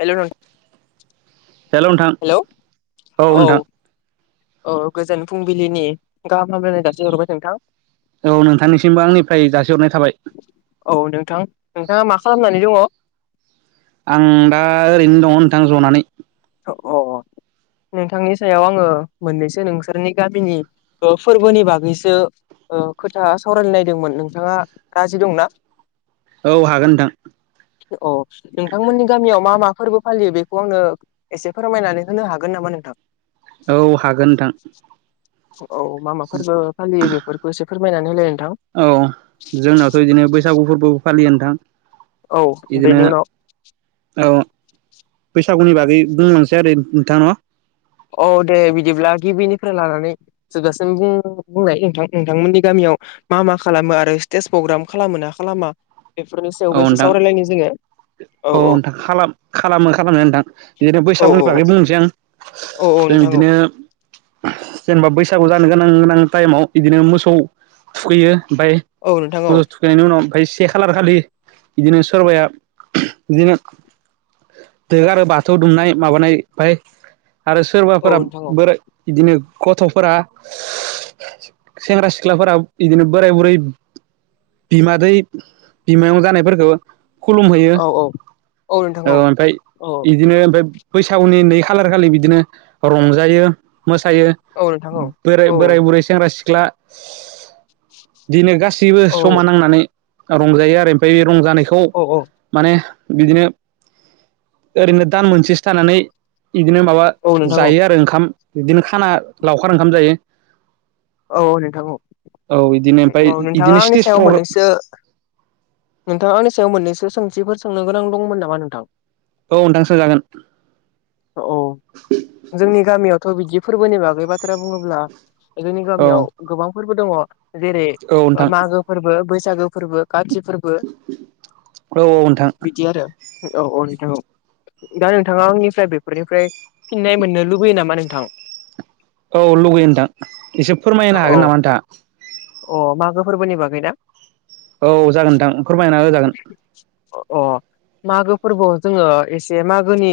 Hello नों hello नोंथां hello औ। अ गोजोन फुंबिलिनि गाहाम हामलायनाय जासि हरबाय नोंथां। औ नोंथांनिसिमबो आंनिफ्राय जासिहरनाय। थाबाय औ नोंथां नोंथाङा मा खालामनानै दङ? आं दा ओरैनो दङ नोंथां जनानै। अ अ। नोंथांनि सायाव आङो मोननैसो नोंसोरनि गामिनि फोरबोनि बागैसो। ओ खोथा सावरायनो नायदोंमोन नोंथाङा राजि दंना? औ हागोन नोंथां। औ नोंथांमोननि गामियाव मा मा फोरबो फालियो बेखौ आंनो। एसे फोरमायनानै होनो हागोन नामा? नोंथां। औ हागोन नोंथां। औ मा मा फोरबो फालियो बेफोरखौ एसे फोरमायनानै होलेन। औ जोंनाथ' बिदिनो बैसागु फोरबो फालियोनोंथां। औ बेनि उनाव। औ बैसागुनि बागै बुंलांसै आरो नोंथां न'। औ दे बिदिब्ला गिबिनिफ्राय लानानै जोबजासिम बुंनाय नोंथां नोंथांमोननि गामि। ओ मा मा खालामो आरो स्टेज प्रग्राम खालामो ना खालामा? बेफोरनि औ सायावबो एसे नोंथां सावरायलायनि जोङो औ नोंथां खालाम खालामो खालामनो नोंथां, बिदिनो औ बैसागुनि औ औ बागै बुंनोसै आं औ औ जों नोंथां औ बिदिनो। जेनेबा बैसागु जानो गोनां गोनां टाइमाव बिदिनो मोसौ थुखैयो। ओमफाय औ नोंथां औ मोसौ थुखैनायनि उनाव ओमाय से खालार खालि। बिदिनो सोरबाया बिदिनो। दोगारो बाथौ दुमनाय माबानाय फाय आरो औ सोरबाफोरा नोंथां औ बोराइ बिदिनो गथ'फोरा सेंग्रा सिख्लाफोरा बिदिनो बोराय बुरै। बिमादै बिमायं जानायफोरखौ। खुलुम होयो औ औ औ नोंथां ओ औ ओमफाय औ इदिनो ओमफ्राय बैसागुनि नै। खालार खालि बिदिनो रंजायो। मोसायो औ नोंथां औ बोराय औ बोराय बुरै सेंग्रा सिख्ला दिनो गा। सिबो औ जमा नांनानै रंजायो आरो ओमफ्राय बे रंजानायखौ औ माने। बिदिनो ओरैनो दान मोनसेसो थानानै। बिदिनो माबा औ नोंथां औ जायो आरो ओंखाम बिदिनो खाना लावखार ओंखाम जायो। औ नोंथां औ इदिनो ओमफ्राय औ नोंथाङा इदिनो आंनि स्टेज सायाव प्रग्राम मोननैसो। नोंथाङानि सायाव मोननैसो सोंथिफोर सोंनो गोनां दंमोन नामा नोंथां? औ नोंथां सोंजागोन। औ जोंनि गामियावथ' बिदि फोरबोनि बागै बाथ्रा बुङोब्ला। जोंनि गामियाव औ गोबां फोरबो दङ जेरै औ नोंथां मागो फोरबो बैसागो फोरबो। गाथि फोरबो औ नोंथां बिदि आरो औ औ नोंथां औ। दा नोंथाङा आंनिफ्राय बेफोरनिफ्राय फिननाय मोननो लुबैयो नामा नोंथां? औ लुगैयो नोंथां एसे फोरमायनो औ हागोन नामा नोंथाङा? अ मागो फोरबोनि बागै ना। औ जागोनथां फोरमायना होजागोन। अ मागो फोरबोआव जोङो एसे मागोनि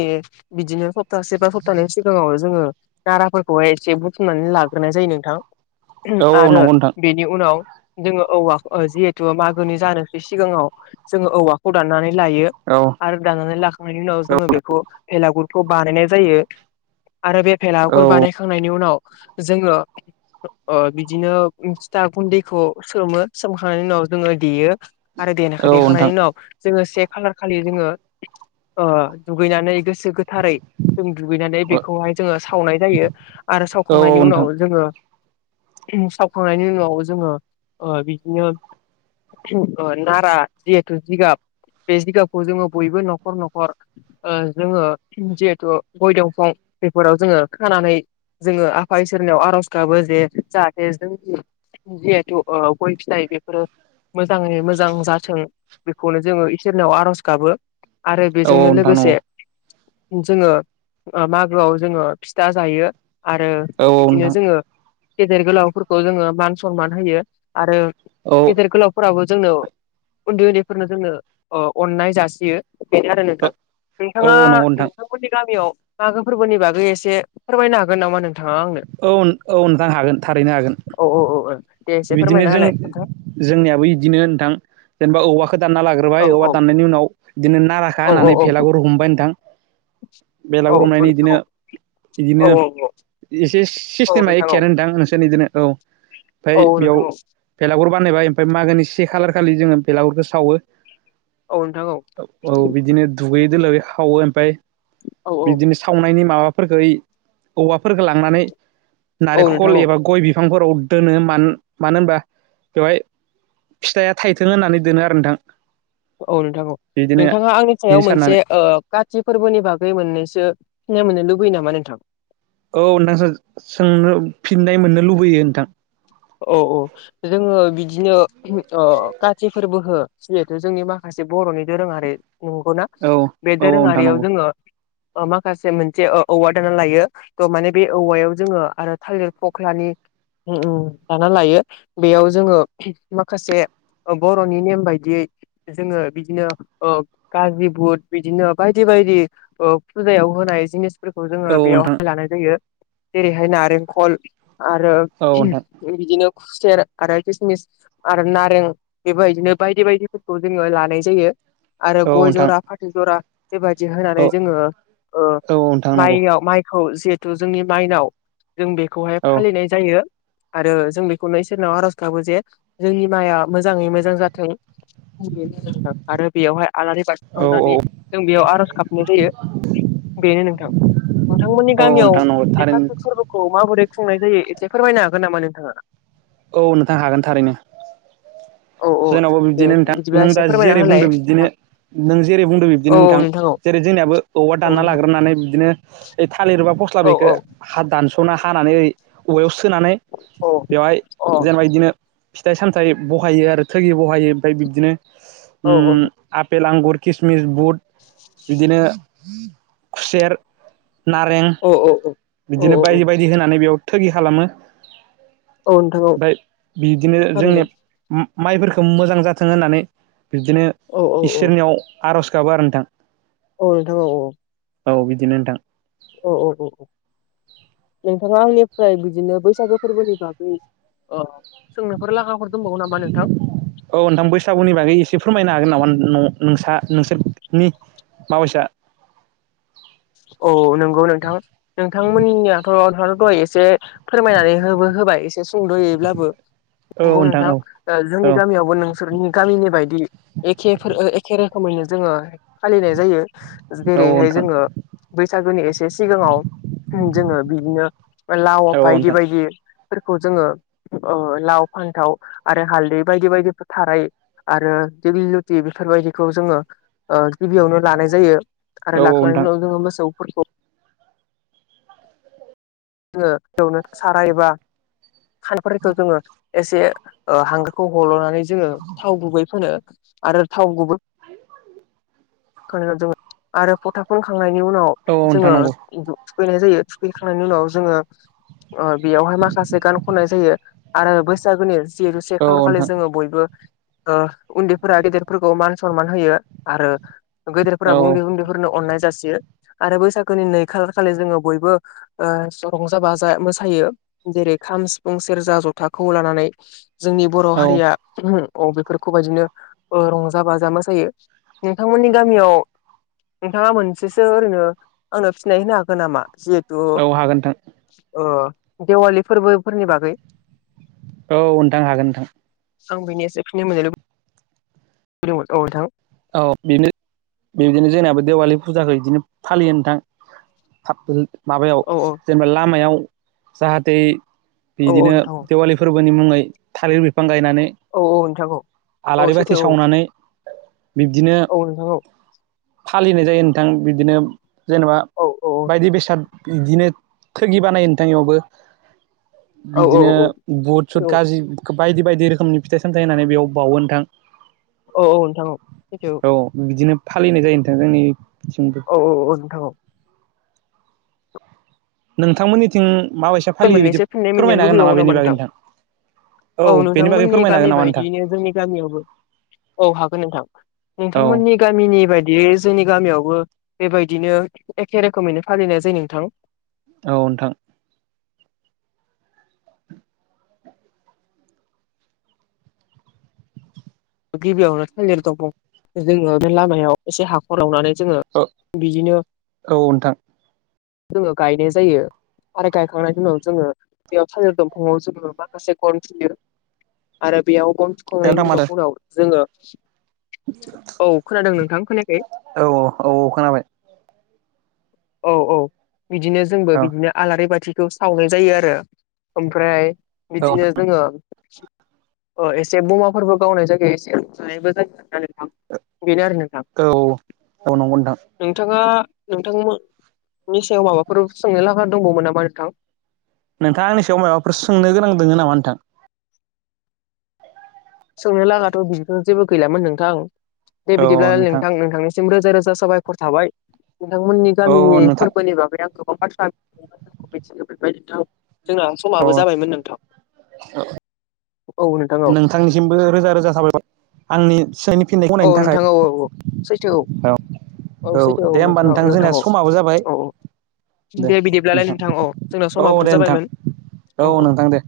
बिदिनो सप्तासे बा सप्तानै सिगाङाव जों। ङो नाराफोरखौहाय एसे बुथुमनानै लाग्रोनाय जायो नोंथां। औ औ आरो नंगौ नोंथां। बेनि उनाव जोङो जिहेथु मागोनि जानोसै सिगाङाव जोङो औवाखौ दाननानै। लायो औ आरो दानानै लाखांनायनि उनाव जोङो बेखौ बेलागुर खौ बानायनाय जायो आरो बे औ बेलागुर बानायखांनायनि उनाव जोङो ओ बिदिनो फिथा गुन्दैखौ सोमो सोमखांनायनि उनाव जोङो देयो आरो औ देनाखौ नोंथां देखांनायनि उनाव जोङो से खालार खालि जोङो ओ दुगैनानै गोसो गो थारै जों दुगैनानै औ बेखौहाय जोङो सावनाय जायो आरो औ सावखांनायनि उनाव नोंथां जोङो सावखांनायनि उनाव जोङो ओ बिदिनो ओ नारा जिहेतु जिगाब बे जिगाबखौ जोङो बयबो न'खर न'खर ओ जोङो जिहेथु गय दंफां बेफोराव जोङो खानानै जोङो आफा इसोरनियाव आर'ज गाबो जे जाहाथे [unintelligible] जिहेथु ओ गय फिथाइ बेफोरो मोजाङै मोजां जाथों बेखौनो जोङो इसोर नियाव आर'ज गाबो आरो औ बेजोंनो नोंथां नंगौ लोगोसे जोङो मागोआव जोङो फिथा जायो आरो औ बिदिनो नोंथां जोङो गेदेर गोलावफोरखौ जोङो मान सनमान होयो आरो औ नंगौ गेदेर गोलावफोराबो जोंनो उन्दै उन्दैफोरनो जोंनो ओ अननाय जासियो बेनो आरो नोंथां नोंथाङा नोंथां नोंथांमोननि गामियाव मागो फोरबोनि बागै एसे फोरमायनो हागोन नामा नों औ औ नोंथां हागोन थारैनो हागोन औ औ औ औ दे एसे बिदिनो फोरमायना जों होलाय नोंथां जोंनियाबो बिदिनो नोंथां जेनेबा औवाखौ दानना लागोन होबाय औ औवा औ दाननायनि उनाव बिदिनो नाराखौ औ होननानै औ भेलागुरु हमबाय नोंथां औ बेलागुर हमनायनि नोंथां इदिनो इदिनो औ एसे औ सिस्टेमा औ एखेयानो नोंथां नोंसोनिजोंनो औ ओमफाय औ बेयाव नोंथां भेलागुर बानायबाय ओमफ्राय मागोनि से खालार खालि जोङो बेलागुरखौ सावो औ नोंथां औ औ बिदिनो दुगै दोलोबे हावो ओमफ्राय औ बिदिनो सावनायनि माबा फोरखौ औवाफोरफोरखौ लांनानै औ नोंथां नारेंखल औ एबा गय बिफांफोराव दोनो। मा मानो होनबा बेवहाय फिथाइया थाइथों होननानै दोनो आरो नोंथां औ नोंथांखौ बिदिनो नोंथाङा आंनि सायाव बिदि मोनसे साननानै ओ काति फोरबोनि बागै मोननैसो सिनाय मोननो लुबै यो नामा नोंथां? औ नोंथां सोंनो फिननाय मोननो लुबैयो नोंथां। औ औ जोङो बिदिनो ओ काथि फोरबो खो जिहेथु जोंनि माखासे बर'नि दोरोङारि नंगौना, औ बे औ नोंथां दोरोङारियाव नंगौ जोङो ओ माखासे मोनसे औवा दाना लायो तह माने बे औवायाव जोङो आरो थालिर फख्लानि दाना लायो बेयाव जोङो माखासे ओ बर'नि नेम बायदियै जोङो बिदिनो ओ गाज्रि भुट बिदिनो बायदि बायदि ओ फुजायाव होनाय जिनिस, फोरफोरखौ औ जोङो नोंथां बेयावहाय लानाय जायो जेरैहाय नारेंखल आरो औ नोंथां बिदिनो खुसेर आरो खिसमिस आरो नारें बेबायबायदिनो बायदि बायदिफोरखौ जोङो लानाय जायो। आरो औ गय नोंथां जरा, फाथै जरा बेबायदि होनानै औ जोङो ओ औ नोंथां नंगौ माइयाव माइ खौ जिहेथु जोंनि माइनाव जों बेखौहाय औ फालिनाय जायो। आरो जों बेखौनो इसोरनाव आर'ज गाबो जे जोंनि माइआ मोजाङै मोजां जाथों। आरो बेयावहाय आलारि बाथि औ औ सावनानै जों बेयाव आर'ज गाबनाय जायो। बेनो नोंथां नोंथांमोननि औ गामियाव नोंथां नंगौ बे थारैनो गासै फोरबोखौ माबोरै खुंनाय जायो एसे फोरमायनो हागोन नामा नोंथाङा, औ नोंथां हागोन थारैनो। औ औ जोंनावबो दे बिदिनो नोंथां बिदिब्ला नों एसे दा फोरमायना जेरै होलाय बुंदों बिदिनो नोंथां नों जेरै बुंदों औ बिदिनो नोंथां औ जेरै जोंनियाबो औवा औ दानना नोंथां लाग्रोनानै बिदिनो थालिरबा फस्ला औ बेखौ औ अ हा दानस'ना हानानै औवायाव सो सोनानै बेवहाय जेनेबा बिदिनो फिथाइ सामथाइ बहायो आरो थोयो बहायो ओमफ्राय बिबदिनो औ औ ओम आपेल, आंगुर किसमिस, बुट बिदिनो खुसेर नारें औ औ बिदिनो औ बायदि बायदि होनानै बेयाव थोगि खालामो औ नोंथां औ फाय बिदिनो जोंनि थारैनो ओम माइफोरखौ मोजां जाथों होननानै बिदिनो औ औ औ इसोरनियाव आर'ज गाबो आरो नोंथां। औ नोंथां औ औ बिदिनो नोंथां औ औ औ औ नोंथाङा आंनिफ्राय बिदिनो बैसागो फोरबोनि बागै अ सोंनोफोर लागाफोर दंबावो नामा नोंथां। औ नोंथां बैसागुनि बागै एसे फोरमायनो हागोन नामा न' नोंसा नोंसोरनि माबैसा? औ नंगौ नोंथां! नोंथांमोननियाथ' दहाय एसे फोरमायनानै होबो हो होबाय एसे संद'यैब्लाबो औ नंगौ औ नोंथां औ जोंनि गामियावबो नोंसोरनि गामिनि बायदि एखे एखे खोमैनो जोङो फालिनाय जायो औ जेरैहाय नोंथां जोङो बैसागोनि एसे सिगाङाव जोङो बिदिनो लाव औ औ बायदि नोंथां बायदि फोरखौ जोङो ओ लाव, फान्थाव आरो हालदै बायदि बायदिफो थाराय आरो दिग्लिलथि बेफोरबायदिखौ जोङो ओ गिबियावनो लानाय जायो आरो औ नोंथां लाखांनायनि उन खौ फोरखौ जोङो सारायबा सानफोरखौ जोङो [unintelligible] एसे ओ हांगारखौ हल'नानै जोङो थाव गुबै फोनो आरो थाव गुबै [unintelligible] जो आरो फथा फोनखांनायनि उनाव औ नोंथां जोङो नंगौ [unintelligible] थुखैनाय जायो थुखैखांनायनि उनाव जोङो ओ बेयावहाय माखासे गान खननाय जायो आरो बैसागोनि बिहु से औ खाल औ खालि नोंथां जोङो बयबो ओ उन्दैफोरा गेदेरफोरखौ मान सनमान होयो आरो औ गेदेरफोराबो उन्दै उन्दैफोरनो अननाय जासि यो आरो बैसागुनि नै खाल खालि जोङो बयबो ओ ज' रंजा बाजा मोसायो जेरै खाम सिफुं सेरजा ज'थाखौ लानानै जोंनि बर' औ हारिया [unintelligible] औ बेफोरखौ बायदिनो ओ रंजा बाजा मोसायो नोंथांमोननि गामियाव नोंथाङा मोनसेसो ओरैनो आंनो फिनाय होनो हागोन नामा औ हागोन नोंथां अ देवालि फोरबोफोरनि बागै औ नोंथां हागोन नोंथां आं बिनि [unintelligible] होदोंमोन औ नोंथां औ बिनो बिदिनो जोंनाबो देवालि फुजाखौ इदिनो फालियो नोंथां [unintelligible] माबायाव औ औ जेनेबा लामायाव जाहाते औ बिदिनो नोंथां देवालिफोर बोनि मुङै थालिर बिफां गायनानै औ औ नोंथां औ औ आलारि बाथि सैथो सावनानै बिब्दिनो औ नोंथां औ फालिनाय जायो नोंथां बिदिनो जेनेबा औ बायदि बेसाद बिदिनो थोगि बानायो नोंथां इयावबो औ औ बिदिनो औ बुट सुट सैथो गाजि बायदि बायदि रोखोमनि फिथाइ सामथाइ होनानै बेयाव बावो नोंथां औ औ नोंथां औ सैथो औ बिदिनो फालिनाय जायो नोंथां जोंनि औ औ औ नोंथां औ नोंथांमोननिथिं माबायसे बे फालियो मोननैसो बिदि फिननाय मोननो फोरमायनो हागोन लुबैबावो नामा बेनि बागै नोंथां? औ बेनि बागै नोंथांमोननि फोरमायनो गामि हागोन नामा नोंथां बायदियैनो जोंनि गामियावबो औ हागोन नोंथां औ नोंथांमोननि गामिनि बायदि बे जोंनि गामियावबो बेबायदिनो एखे रोखोमैनो फालिनाय जायो नोंथां औ नोंथां गिबियावनो थालिर दंफां खौ जोङो बे लामायाव एसे हाखर जावनानै जोङो औ बिदिनो औ नोंथां [unintelligible] गायनाय जायो आरो गायखांनायनि उनाव जोङो बेयाव थालिर दंफाङाव जोङो माखासे गन थुयो आरो बेयाव गन नोंथां थुखांनायनि माथो उनाव जोङो औ खोनादों नोंथां खोनायाखै औ औ खोनाबाय औ औ बिदिनो जोंबो औ बिदिनो आलारि बाथि खौ सावनाय जायो आरो ओमफ्राय औ बिदिनो जोङो अ एसे बमाफोरबो गावनाय जायो एसे [unintelligible] [unintelligible] बेनो आरो नोंथां औ औ नंगौ नोंथां नोंथाङा नोंथांमो नि सायाव माबाफोर सोंनो लागा दंबावोमोन नामा नोंथां नोंथांङा आंनि सायाव माबाफोर सोंनो गोनां दोङो नामा नोंथां? सोंनो लागाथ' बिदिथ' जेबो गैलामोन नोंथां दे बिदिब्लालाय नोंथां नोंथांनिसिम रोजा रोजा जा साबायख'र थाबाय नोंथांमोननि औ गामिनि नोंथां फोरबोनि बागै आं गोबां बाथ्रा मिथिनो मोनबाय नोंथां जोंना औ समाबो जाबायमोन नोंथां औ नोंथां औ थांनिसिमबो रोजा रोजा साबायखर आंनि सोंनायनि फिननायखौ औ होनायनि थाखाय नोंथां औ औ औ सैथो औ औ दे होमबा नोंथां जोंनिया समाबो जाबाय औ दे बिदिब्लालाय नोंथां औ जोंना औ समाबोथ' दे नोंथां जाबायमोन औ नोंथां दे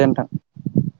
दे नोंथां